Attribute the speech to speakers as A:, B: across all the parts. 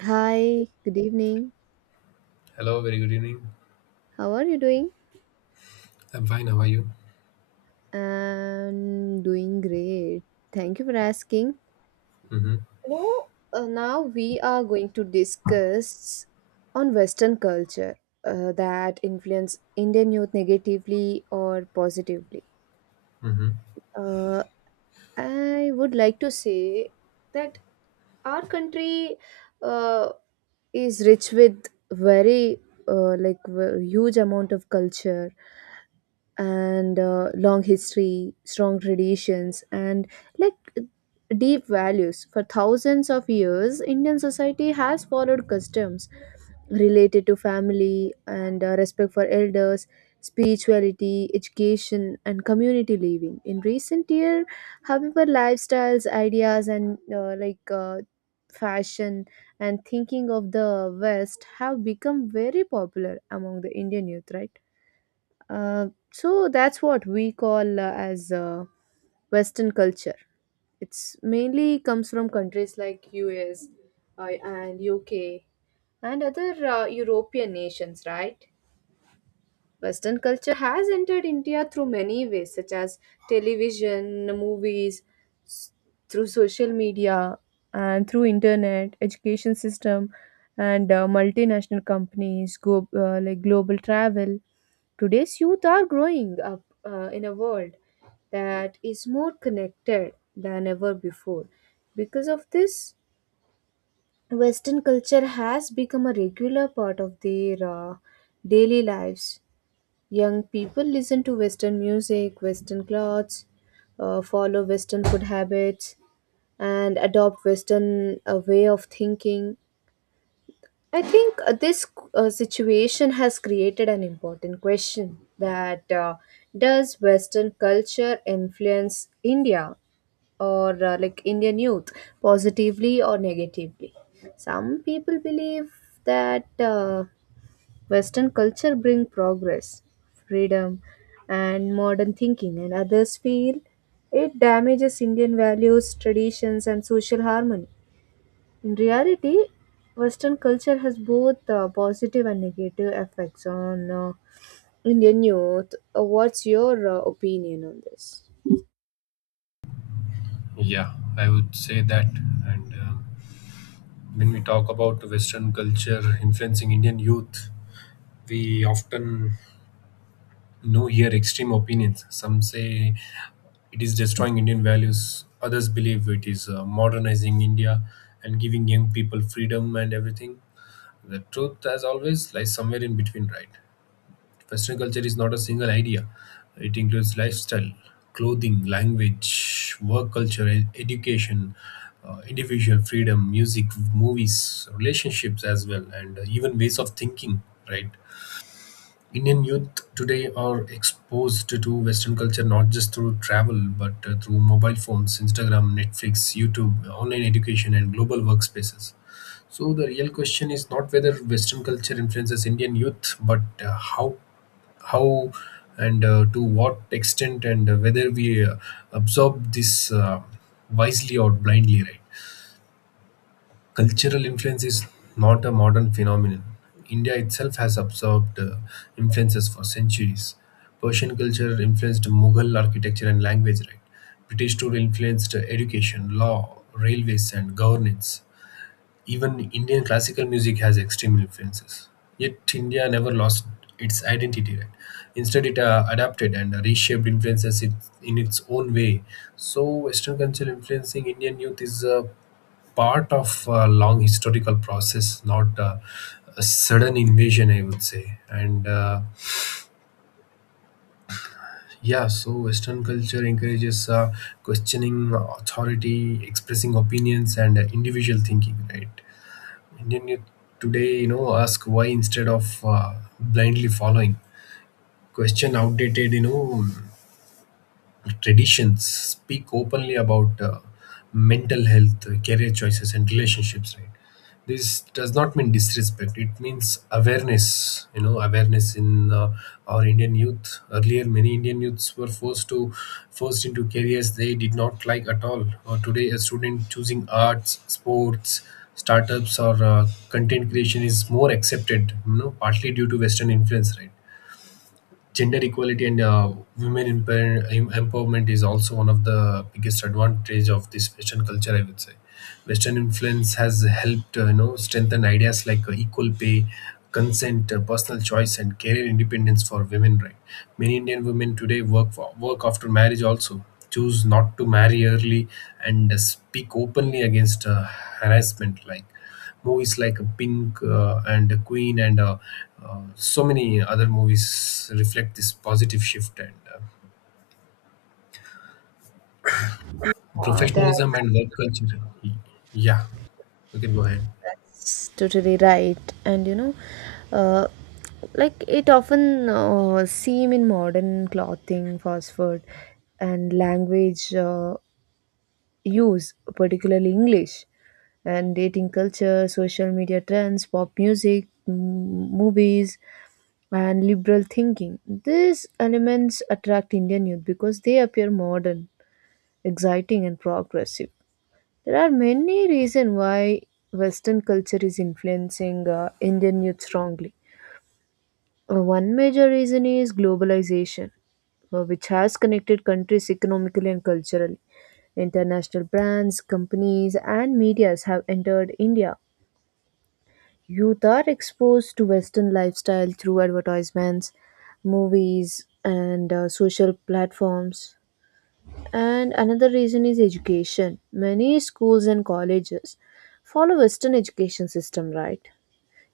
A: Hi, good evening.
B: Hello, very good evening.
A: How are you doing?
B: I'm fine. How are you?
A: I'm doing great. Thank you for asking.
B: hmm
A: Now we are going to discuss on Western culture that influence Indian youth negatively or positively.
B: hmm
A: Uh, I would like to say that our country uh, is rich with very huge amount of culture and long history, strong traditions, and like deep values. For thousands of years, Indian society has followed customs related to family and respect for elders, spirituality, education, and community living. In recent years, however, lifestyles, ideas, and fashion and thinking of the West have become very popular among the Indian youth, right? Uh, so that's what we call as Western culture. It's mainly comes from countries like US and UK and other European nations, right? Western culture has entered India through many ways, such as television, movies, s- through social media, and through internet, education system, and multinational companies, go like global travel. Today's youth are growing up in a world that is more connected than ever before. Because of this, Western culture has become a regular part of their daily lives. Young people listen to Western music, Western clothes, follow Western food habits, and adopt Western way of thinking. I think this situation has created an important question that does Western culture influence India or Indian youth positively or negatively? Some people believe that Western culture bring progress, freedom, and modern thinking, and others feel it damages Indian values, traditions, and social harmony. In reality, Western culture has both positive and negative effects on Indian youth. What's your opinion on this?
B: Yeah, I would say that. And When we talk about Western culture influencing Indian youth, we often know hear extreme opinions. Some say it is destroying Indian values. Others believe it is modernizing India and giving young people freedom and everything. The truth, as always, lies somewhere in between, right? Western culture is not a single idea. It includes lifestyle, clothing, language, work culture, education, individual freedom, music, movies, relationships as well, and even ways of thinking, right? Indian youth today are exposed to Western culture not just through travel but through mobile phones, Instagram, Netflix, YouTube, online education, and global workspaces. So the real question is not whether Western culture influences Indian youth, but how how and to what extent, and whether we absorb this wisely or blindly, right? Cultural influence is not a modern phenomenon. India itself has absorbed influences for centuries. Persian culture influenced Mughal architecture and language, right? British tour influenced education, law, railways, and governance. Even Indian classical music has extreme influences. Yet India never lost its identity, right? Instead, it adapted and reshaped influences it in its own way. So, Western culture influencing Indian youth is a part of a long historical process, not a sudden invasion, I would say. And Yeah, so Western culture encourages questioning authority, expressing opinions, and individual thinking, right? And then you today, you know, ask why instead of blindly following. Question outdated, you know, traditions. Speak openly about mental health, career choices, and relationships, right? This does not mean disrespect. It means awareness. You know, awareness in our Indian youth. Earlier, many Indian youths were forced into careers they did not like at all. Or today, a student choosing arts, sports, startups, or content creation is more accepted. You know, partly due to Western influence, right? Gender equality and empowerment is also one of the biggest advantage of this Western culture, I would say. Western influence has helped, you know, strengthen ideas like equal pay, consent, personal choice, and career independence for women, right? Many Indian women today work after marriage, also choose not to marry early, and speak openly against harassment. Like movies like Pink and Queen, and so many other movies reflect this positive shift, and
A: Uh, that-
B: professionalism and work culture. Yeah, you can go ahead.
A: that's totally right. And you know, uh, it often seem in modern clothing, fast food, and language use, particularly English, and dating culture, social media trends, pop music, movies, and liberal thinking. These elements attract Indian youth because they appear modern, exciting, and progressive. There are many reasons why Western culture is influencing Indian youth strongly. One major reason is globalization, which has connected countries economically and culturally. International brands, companies, and medias have entered India. Youth are exposed to Western lifestyle through advertisements, movies, and social platforms. And another reason is education. Many schools and colleges follow Western education system, right?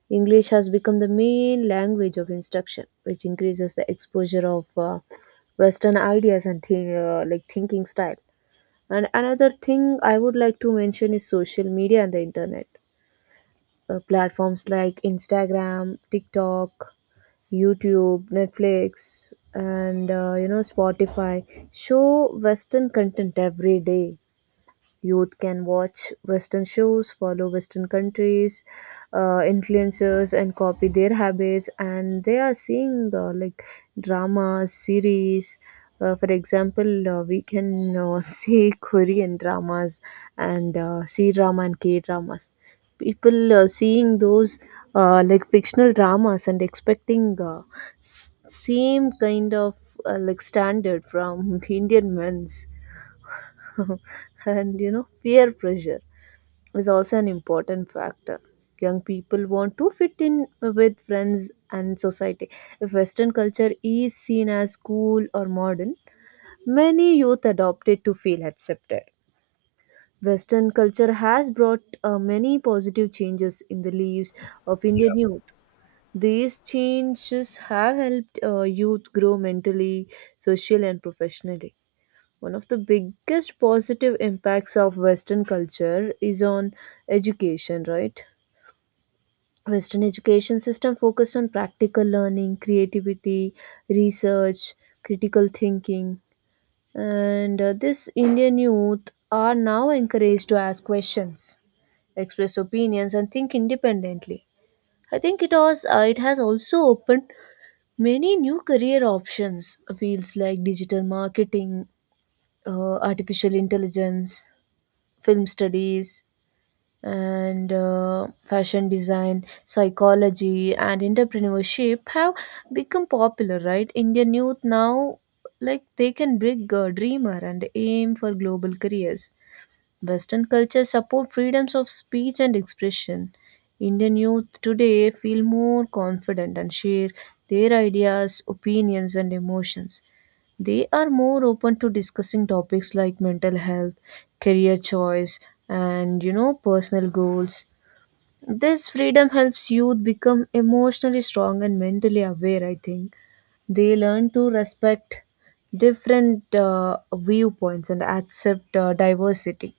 A: English has become the main language of instruction, which increases the exposure of Western ideas and thinking style. And another thing I would like to mention is social media and the internet platforms like Instagram, TikTok, YouTube, Netflix, and Spotify show Western content every day. Youth can watch Western shows, follow Western countries, influencers, and copy their habits. And they are seeing dramas, series. For example, we can see Korean dramas and C drama and K dramas. People seeing those fictional dramas and expecting same kind of standard from Indian men's and you know, peer pressure is also an important factor. Young people want to fit in with friends and society. If Western culture is seen as cool or modern, many youth adopt it to feel accepted. Western culture has brought many positive changes in the lives of
B: Yeah,
A: Indian youth. These changes have helped youth grow mentally, socially, and professionally. One of the biggest positive impacts of Western culture is on education, right? Western education system focused on practical learning, creativity, research, critical thinking, and this Indian youth are now encouraged to ask questions, express opinions, and think independently. I think it has also opened many new career options, fields like digital marketing, artificial intelligence, film studies, and fashion design, psychology, and entrepreneurship have become popular, right? Indian youth now, like, they can bring a dreamer and aim for global careers. Western culture support freedoms of speech and expression. Indian youth today feel more confident and share their ideas, opinions, and emotions. They are more open to discussing topics like mental health, career choice, and you know, personal goals. This freedom helps youth become emotionally strong and mentally aware, I think. They learn to respect different viewpoints and accept diversity.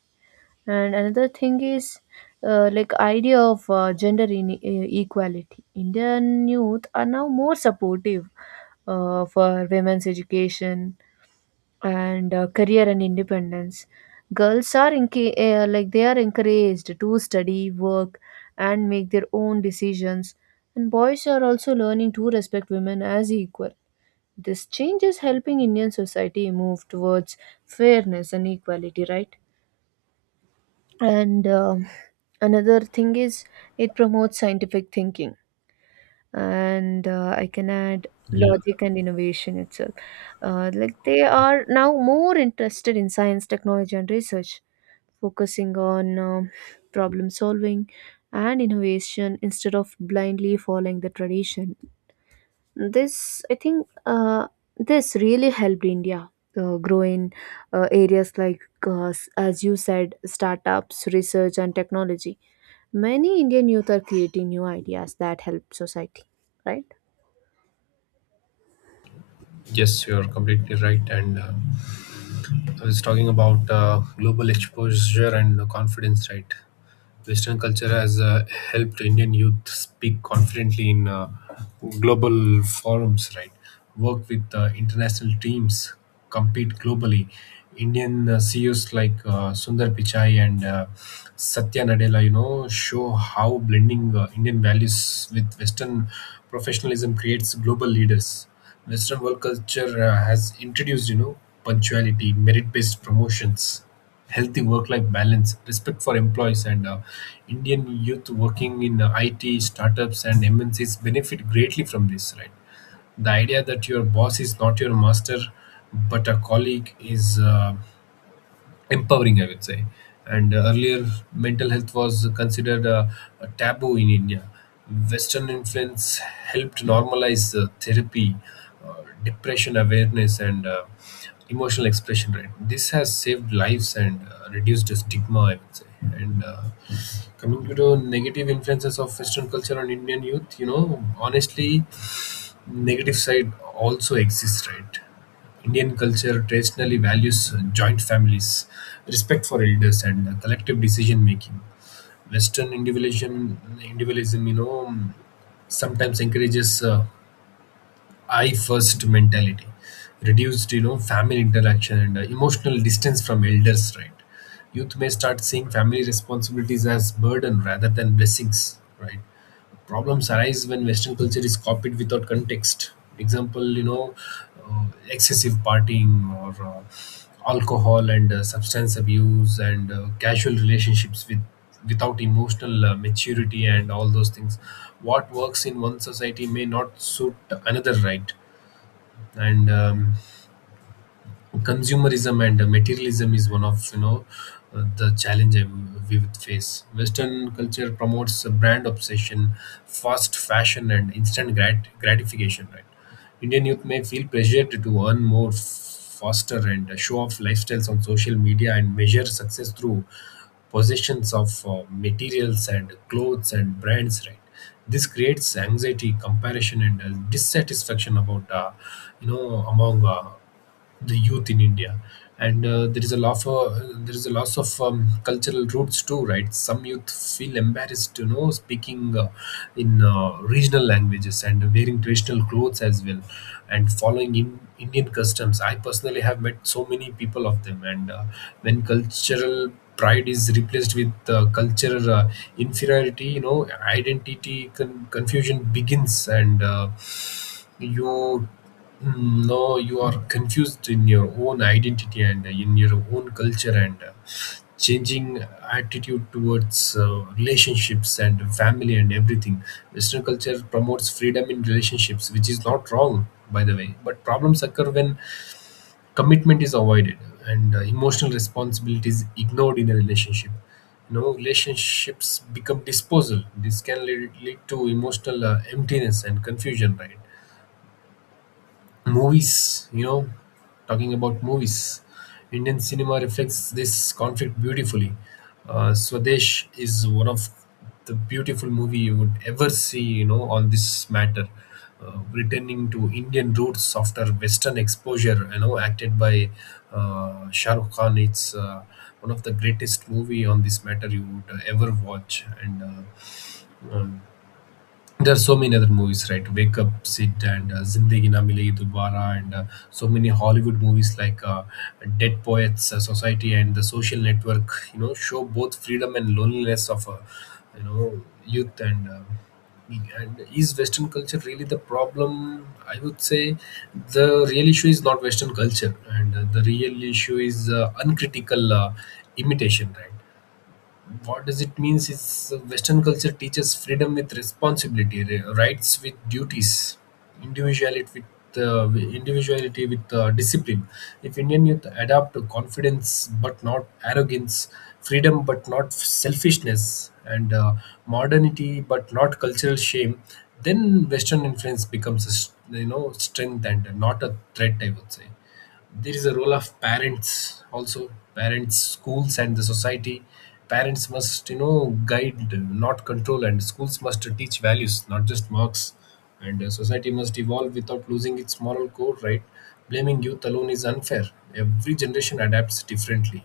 A: And another thing is idea of equality. Indian youth are now more supportive for women's education and career and independence. Girls are enc- like they are encouraged to study, work, and make their own decisions. And boys are also learning to respect women as equal. This change is helping Indian society move towards fairness and equality, right? And another thing is it promotes scientific thinking, and I can add
B: yeah.
A: logic and innovation itself. They are now more interested in science, technology, and research, focusing on problem solving and innovation instead of blindly following the tradition. This, I think, uh, this really helped India grow in areas like, as you said, startups, research, and technology. Many Indian youth are creating new ideas that help society, right?
B: Yes, you're completely right. And I was talking about global exposure and confidence, right? Western culture has helped Indian youth speak confidently in global forums, right? Work with international teams, compete globally. Indian CEOs like Sundar Pichai and Satya Nadella, you know, show how blending Indian values with Western professionalism creates global leaders. Western work culture has introduced, you know, punctuality, merit-based promotions, healthy work-life balance, respect for employees, and Indian youth working in IT startups and MNCs benefit greatly from this. Right, the idea that your boss is not your master but a colleague is empowering, I would say. And Earlier, mental health was considered a taboo in India. Western influence helped normalize therapy, depression awareness, and emotional expression, right? This has saved lives and reduced the stigma, I would say. And Coming to the negative influences of Western culture on Indian youth, you know, honestly, negative side also exists, right? Indian culture traditionally values joint families, respect for elders, and collective decision making. Individualism, you know, sometimes encourages "I first" mentality, reduced, you know, family interaction, and emotional distance from elders. Right, youth may start seeing family responsibilities as burden rather than blessings. Right, problems arise when Western culture is copied without context. Example, you know, excessive partying or alcohol, and substance abuse, and casual relationships without emotional maturity and all those things. What works in one society may not suit another, right? And Consumerism and materialism is one of, you know, the challenge we would face. Western culture promotes a brand obsession, fast fashion, and instant gratification, right? Indian youth may feel pressured to earn more faster and show off lifestyles on social media, and measure success through possessions of materials and clothes and brands, right? This creates anxiety, comparison, and dissatisfaction about you know among the youth in India. And There is a lot of there is a loss of cultural roots too, right? Some youth feel embarrassed, you know, speaking in regional languages and wearing traditional clothes as well, and following in Indian customs. I personally have met so many people of them. And When cultural pride is replaced with cultural inferiority, you know, identity confusion begins. And you no, you are confused in your own identity and in your own culture, and changing attitude towards relationships and family and everything. Western culture promotes freedom in relationships, which is not wrong, by the way. But problems occur when commitment is avoided and emotional responsibility is ignored in a relationship. You know, relationships become disposal. This can lead to emotional emptiness and confusion, right? Movies, you know, talking about movies, Indian cinema reflects this conflict beautifully. Swadesh is one of the beautiful movie you would ever see, you know, on this matter. Returning to Indian roots after Western exposure, you know, acted by Shah Rukh Khan, it's one of the greatest movie on this matter you would ever watch. And um, there are so many other movies, right? Wake Up Sid, and Zindagi Na Milegi Dobara, and so many Hollywood movies like Dead Poets Society, and The Social Network, you know, show both freedom and loneliness of you know youth. And is Western culture really the problem? I would say the real issue is not Western culture, and the real issue is uncritical imitation, right? What does it means is Western culture teaches freedom with responsibility, rights with duties, individuality with uh, individuality with discipline. If Indian youth adapt to confidence but not arrogance, freedom but not selfishness, and modernity but not cultural shame, then Western influence becomes a you know, strength and not a threat, I would say. There is a role of parents also. Parents schools and the society Parents, must, you know, guide not control, and schools must teach values not just marks, and society must evolve without losing its moral core, right? Blaming youth alone is unfair. Every generation adapts differently.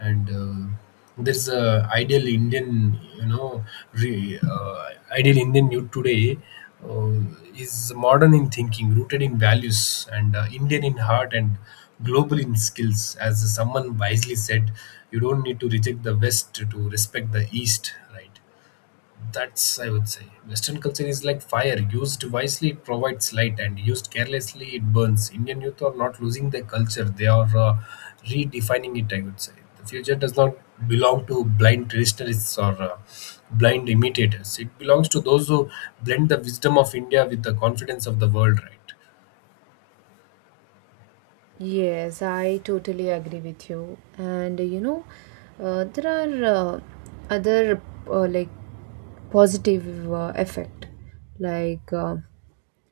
B: And There's a ideal Indian, you know, ideal Indian youth today uh, is modern in thinking, rooted in values, and Indian in heart and global in skills. As someone wisely said, you don't need to reject the West to respect the East, right? That's, I would say, Western culture is like fire. Used wisely, it provides light, and used carelessly, it burns. Indian youth are not losing their culture, they are redefining it, I would say. The future does not belong to blind traditionalists or blind imitators, it belongs to those who blend the wisdom of India with the confidence of the world, right?
A: Yes, I totally agree with you. And you know, there are other uh, like positive effect, like uh,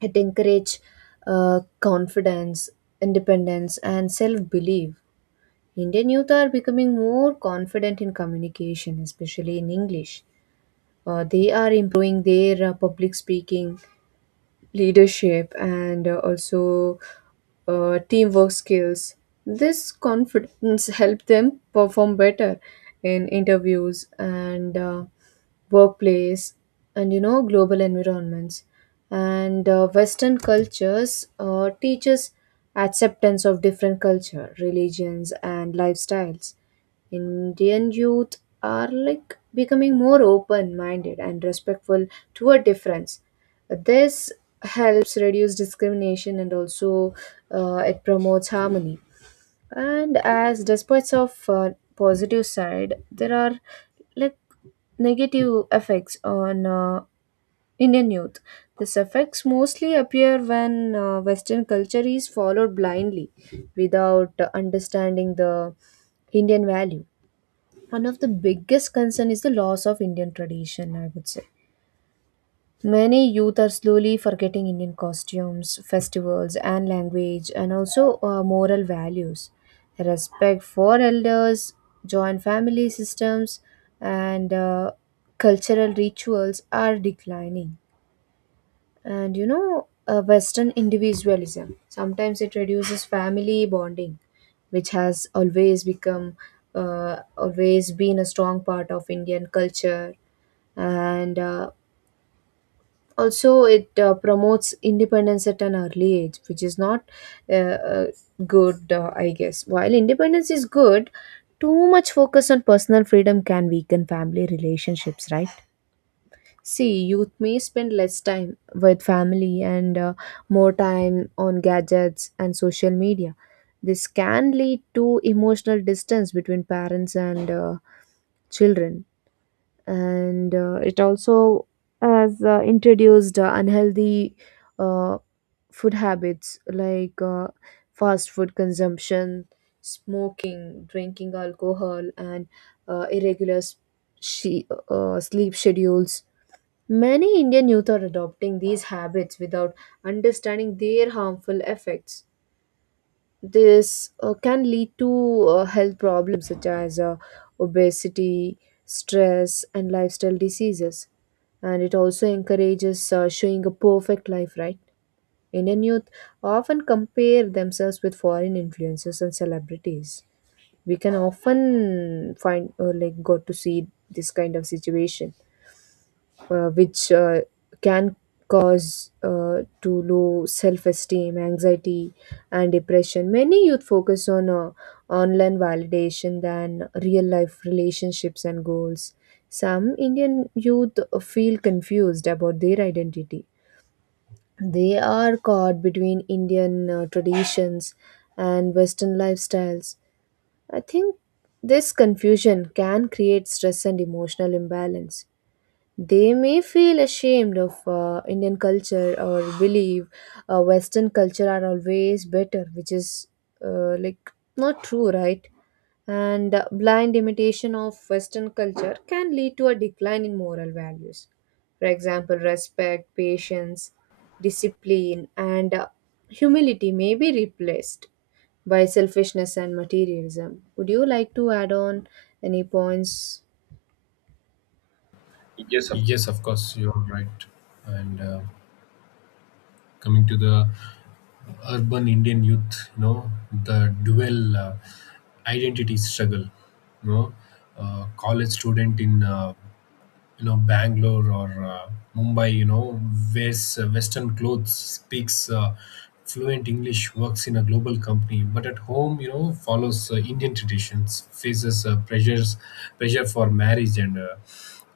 A: it encourage confidence, independence, and self belief. Indian youth are becoming more confident in communication, especially in English. They are improving their public speaking, leadership, and also teamwork skills. This confidence helped them perform better in interviews and workplace and you know global environments. And Western cultures teaches acceptance of different culture, religions, and lifestyles. Indian youth are like becoming more open minded and respectful toward difference. This helps reduce discrimination, and also it promotes harmony. And as despite of positive side, there are like negative effects on Indian youth. These effects mostly appear when Western culture is followed blindly without understanding the Indian value. One of the biggest concern is the loss of Indian tradition, I would say. Many youth are slowly forgetting Indian costumes, festivals, and language, and also moral values. Respect for elders, joint family systems, and cultural rituals are declining. And you know, Western individualism sometimes it reduces family bonding, which has always become always been a strong part of Indian culture. And. Also it promotes independence at an early age, which is not uh, uh, good, I guess. While independence is good, too much focus on personal freedom can weaken family relationships, right? See, youth may spend less time with family and more time on gadgets and social media. This can lead to emotional distance between parents and children. And it also has introduced unhealthy uh, food habits like fast food consumption, smoking, drinking alcohol, and irregular sleep schedules. Many Indian youth are adopting these habits without understanding their harmful effects. This can lead to health problems such as obesity, stress, and lifestyle diseases. And it also encourages showing a perfect life, right? Indian youth often compare themselves with foreign influencers and celebrities. We can often find, got to see this kind of situation which can cause to low self-esteem, anxiety, and depression. Many youth focus on online validation than real-life relationships and goals. Some Indian youth feel confused about their identity. They are caught between Indian traditions and Western lifestyles. I think this confusion can create stress and emotional imbalance. They may feel ashamed of Indian culture or believe Western culture are always better, which is not true, right? And blind imitation of Western culture can lead to a decline in moral values. For example, respect, patience, discipline, and humility may be replaced by selfishness and materialism. Would you like to add on any points? Yes, of course.
B: Yes, of course, you're right. And Coming to the urban Indian youth, you know, the dual identity struggle, you know, college student in, you know, Bangalore or Mumbai, you know, wears Western clothes, speaks fluent English, works in a global company, but at home, you know, follows Indian traditions, faces pressure for marriage, and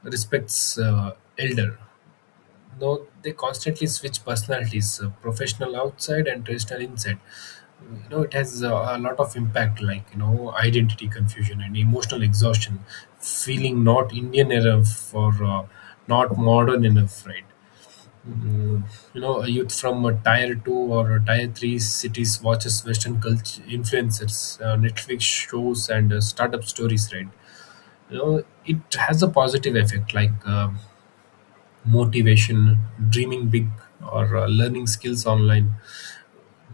B: respects elder. Though they constantly switch personalities, professional outside and traditional inside. Mm, you know, it has a lot of impact, like, you know, identity confusion and emotional exhaustion, feeling not Indian enough or not modern enough, right? Mm, you know, a youth from a tier two or a tier three cities watches Western culture influencers, Netflix shows, and startup stories, right? You know, it has a positive effect like motivation, dreaming big, or learning skills online.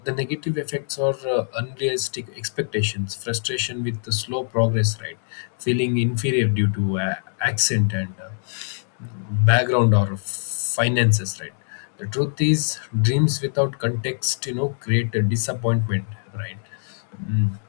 B: The negative effects are unrealistic expectations, frustration with the slow progress, right? Feeling inferior due to accent and background or finances, right? The truth is, dreams without context, you know, create a disappointment, right? Mm,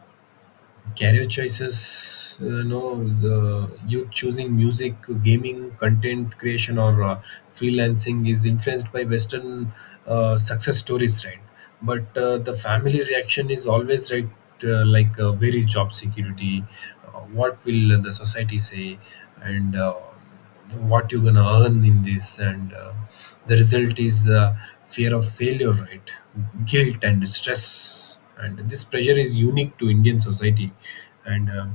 B: career choices, you know, the youth choosing music, gaming, content creation, or freelancing is influenced by Western success stories, right? But the family reaction is always right: where is job security? What will the society say? And what you're gonna earn in this? And the result is fear of failure, right? Guilt and stress. And this pressure is unique to Indian society. And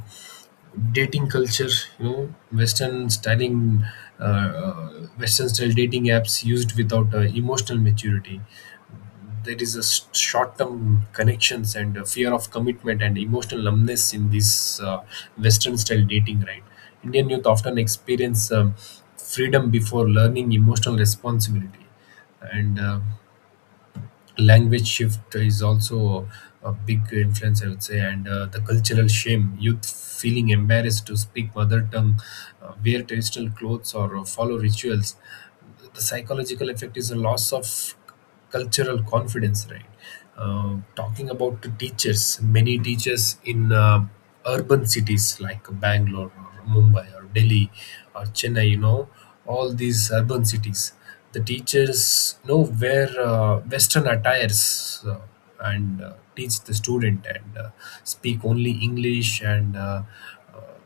B: dating culture, you know, Western styling, uh, uh, Western style dating apps used without emotional maturity. There is a short-term connections and a fear of commitment and emotional numbness in this Western-style dating, right? Indian youth often experience freedom before learning emotional responsibility. And language shift is also a big influence, I would say. And the cultural shame, youth feeling embarrassed to speak mother tongue, wear traditional clothes, or follow rituals. The psychological effect is a loss of cultural confidence, right? Talking about the teachers, many teachers in urban cities like Bangalore or Mumbai or Delhi or Chennai, you know, all these urban cities, the teachers, you know, wear Western attires, uh, and teach the student, and speak only English, and uh,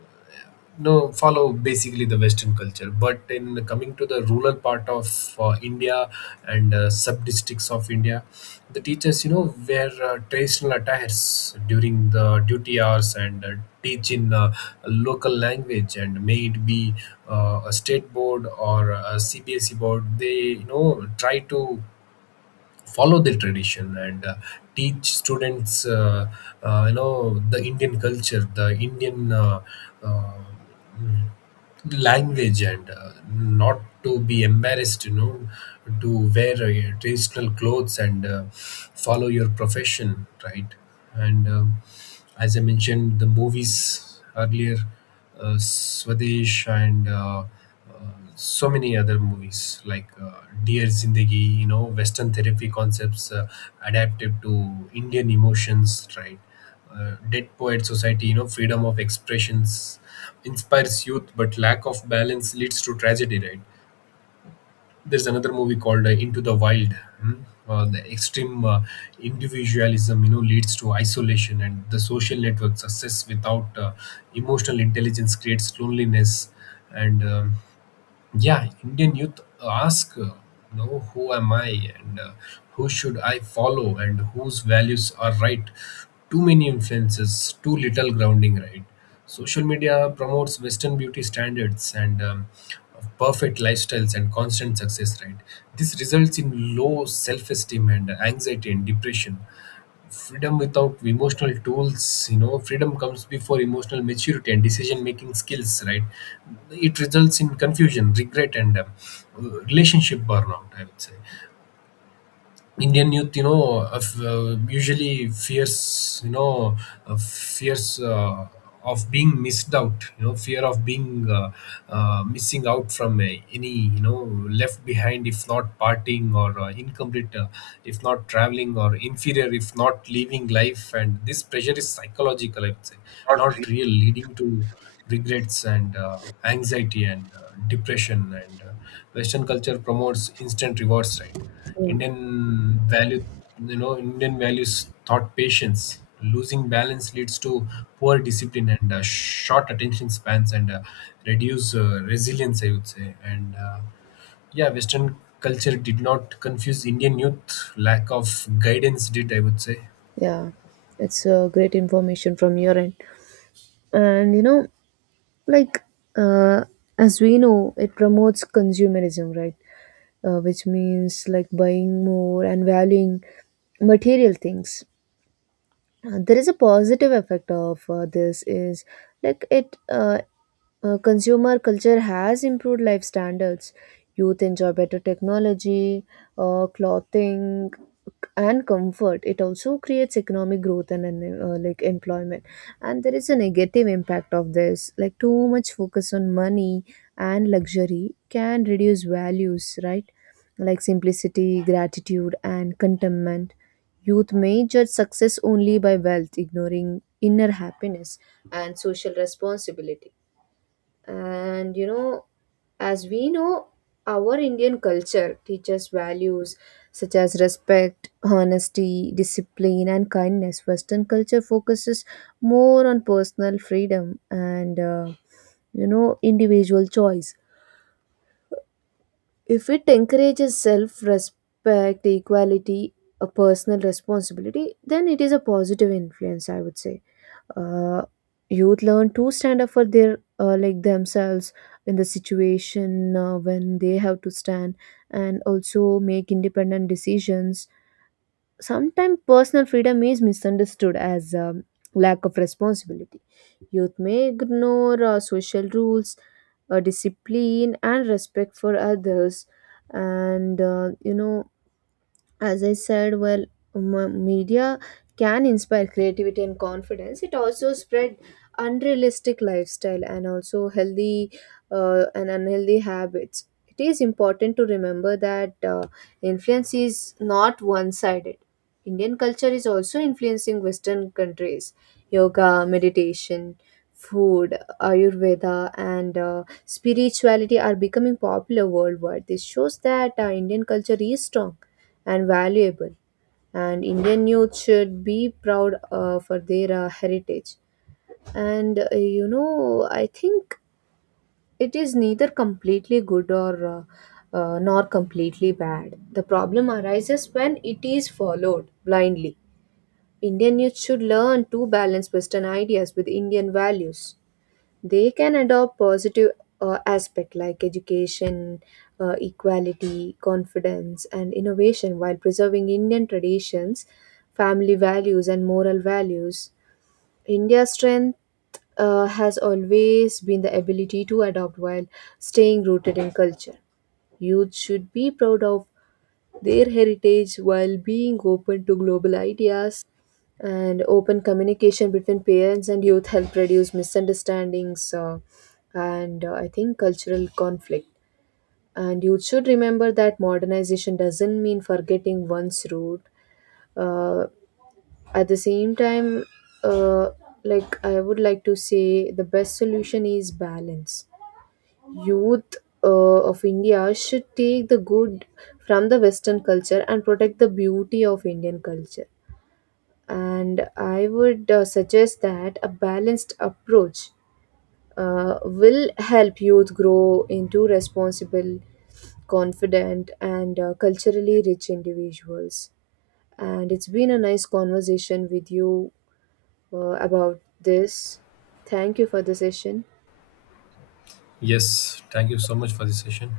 B: no, follow basically the Western culture. But in coming to the rural part of India and sub districts of India, the teachers, you know, wear traditional attires during the duty hours, and teach in a local language. And may it be a state board or a CBSE board, they, you know, try to follow the tradition and teach students you know, the Indian culture, the Indian uh, mm, language, and not to be embarrassed, you know, to wear traditional clothes and follow your profession, right? And as I mentioned, the movies earlier, Swadesh and so many other movies, like Dear Zindagi, you know, Western therapy concepts adapted to Indian emotions, right? Dead Poet Society, you know, freedom of expressions inspires youth, but lack of balance leads to tragedy, right? There's another movie called Into the Wild. Hmm? The extreme individualism, you know, leads to isolation, and the social network success without emotional intelligence creates loneliness. And yeah, Indian youth ask, you know, who am I? And who should I follow, and whose values are right? Too many influences, too little grounding, right? Social media promotes Western beauty standards and perfect lifestyles and constant success, right? This results in low self esteem and anxiety and depression. Freedom without emotional tools, you know, freedom comes before emotional maturity and decision making skills, right? It results in confusion, regret, and relationship burnout, I would say. Indian youth, you know, usually fears, uh, fears uh, of being missed out, you know, fear of being missing out from any, you know, left behind if not partying, or incomplete, if not traveling, or inferior if not living life. And this pressure is psychological, I would say,
A: Not really.
B: not real, leading to regrets and anxiety and depression. And Western culture promotes instant rewards, right?
A: Yeah.
B: Indian value, you know, Indian values taught patience. Losing balance leads to poor discipline and short attention spans and reduce resilience, I would say. And Yeah, Western culture did not confuse Indian youth. Lack of guidance did, I would say.
A: Yeah, it's great information from your end. And you know, like uh, as we know, it promotes consumerism, right? Which means like buying more and valuing material things. There is a positive effect of this is like it consumer culture has improved life standards. Youth enjoy better technology, clothing, and comfort. It also creates economic growth and employment. And there is a negative impact of this, like too much focus on money and luxury can reduce values, right? Like simplicity, gratitude, and contentment. Youth may judge success only by wealth, ignoring inner happiness and social responsibility. And you know, as we know, our Indian culture teaches values such as respect, honesty, discipline, and kindness. Western culture focuses more on personal freedom and individual choice. If it encourages self respect, equality, a personal responsibility, then it is a positive influence, I would say. Uh, Youth learn to stand up for their like themselves in the situation when they have to stand, and also make independent decisions. Sometimes personal freedom is misunderstood as lack of responsibility. Youth may ignore social rules, discipline, and respect for others. And you know as I said well m- media can inspire creativity and confidence. It also spread unrealistic lifestyle and also healthy and unhealthy habits. It is important to remember that influence is not one sided. Indian culture is also influencing Western countries. Yoga, meditation, food, ayurveda, and spirituality are becoming popular worldwide. This shows that Indian culture is strong and valuable. And Indian youth should be proud for their heritage. And I think it is neither completely good or nor completely bad. The problem arises when it is followed blindly. Indian youth should learn to balance Western ideas with Indian values. They can adopt positive aspect like education, equality, confidence, and innovation, while preserving Indian traditions, family values, and moral values. India's strength has always been the ability to adopt while staying rooted in culture. Youth should be proud of their heritage while being open to global ideas. And open communication between parents and youth help reduce misunderstandings and I think cultural conflict. And youth should remember that modernization doesn't mean forgetting one's root. Uh, at the same time, uh, I would like to say the best solution is balance. Youth uh, of India should take the good from the Western culture and protect the beauty of Indian culture. And I would suggest that a balanced approach will help youth grow into responsible, confident, and culturally rich individuals. And it's been a nice conversation with you about this. Thank you for the session.
B: Yes. Thank you so much for this session.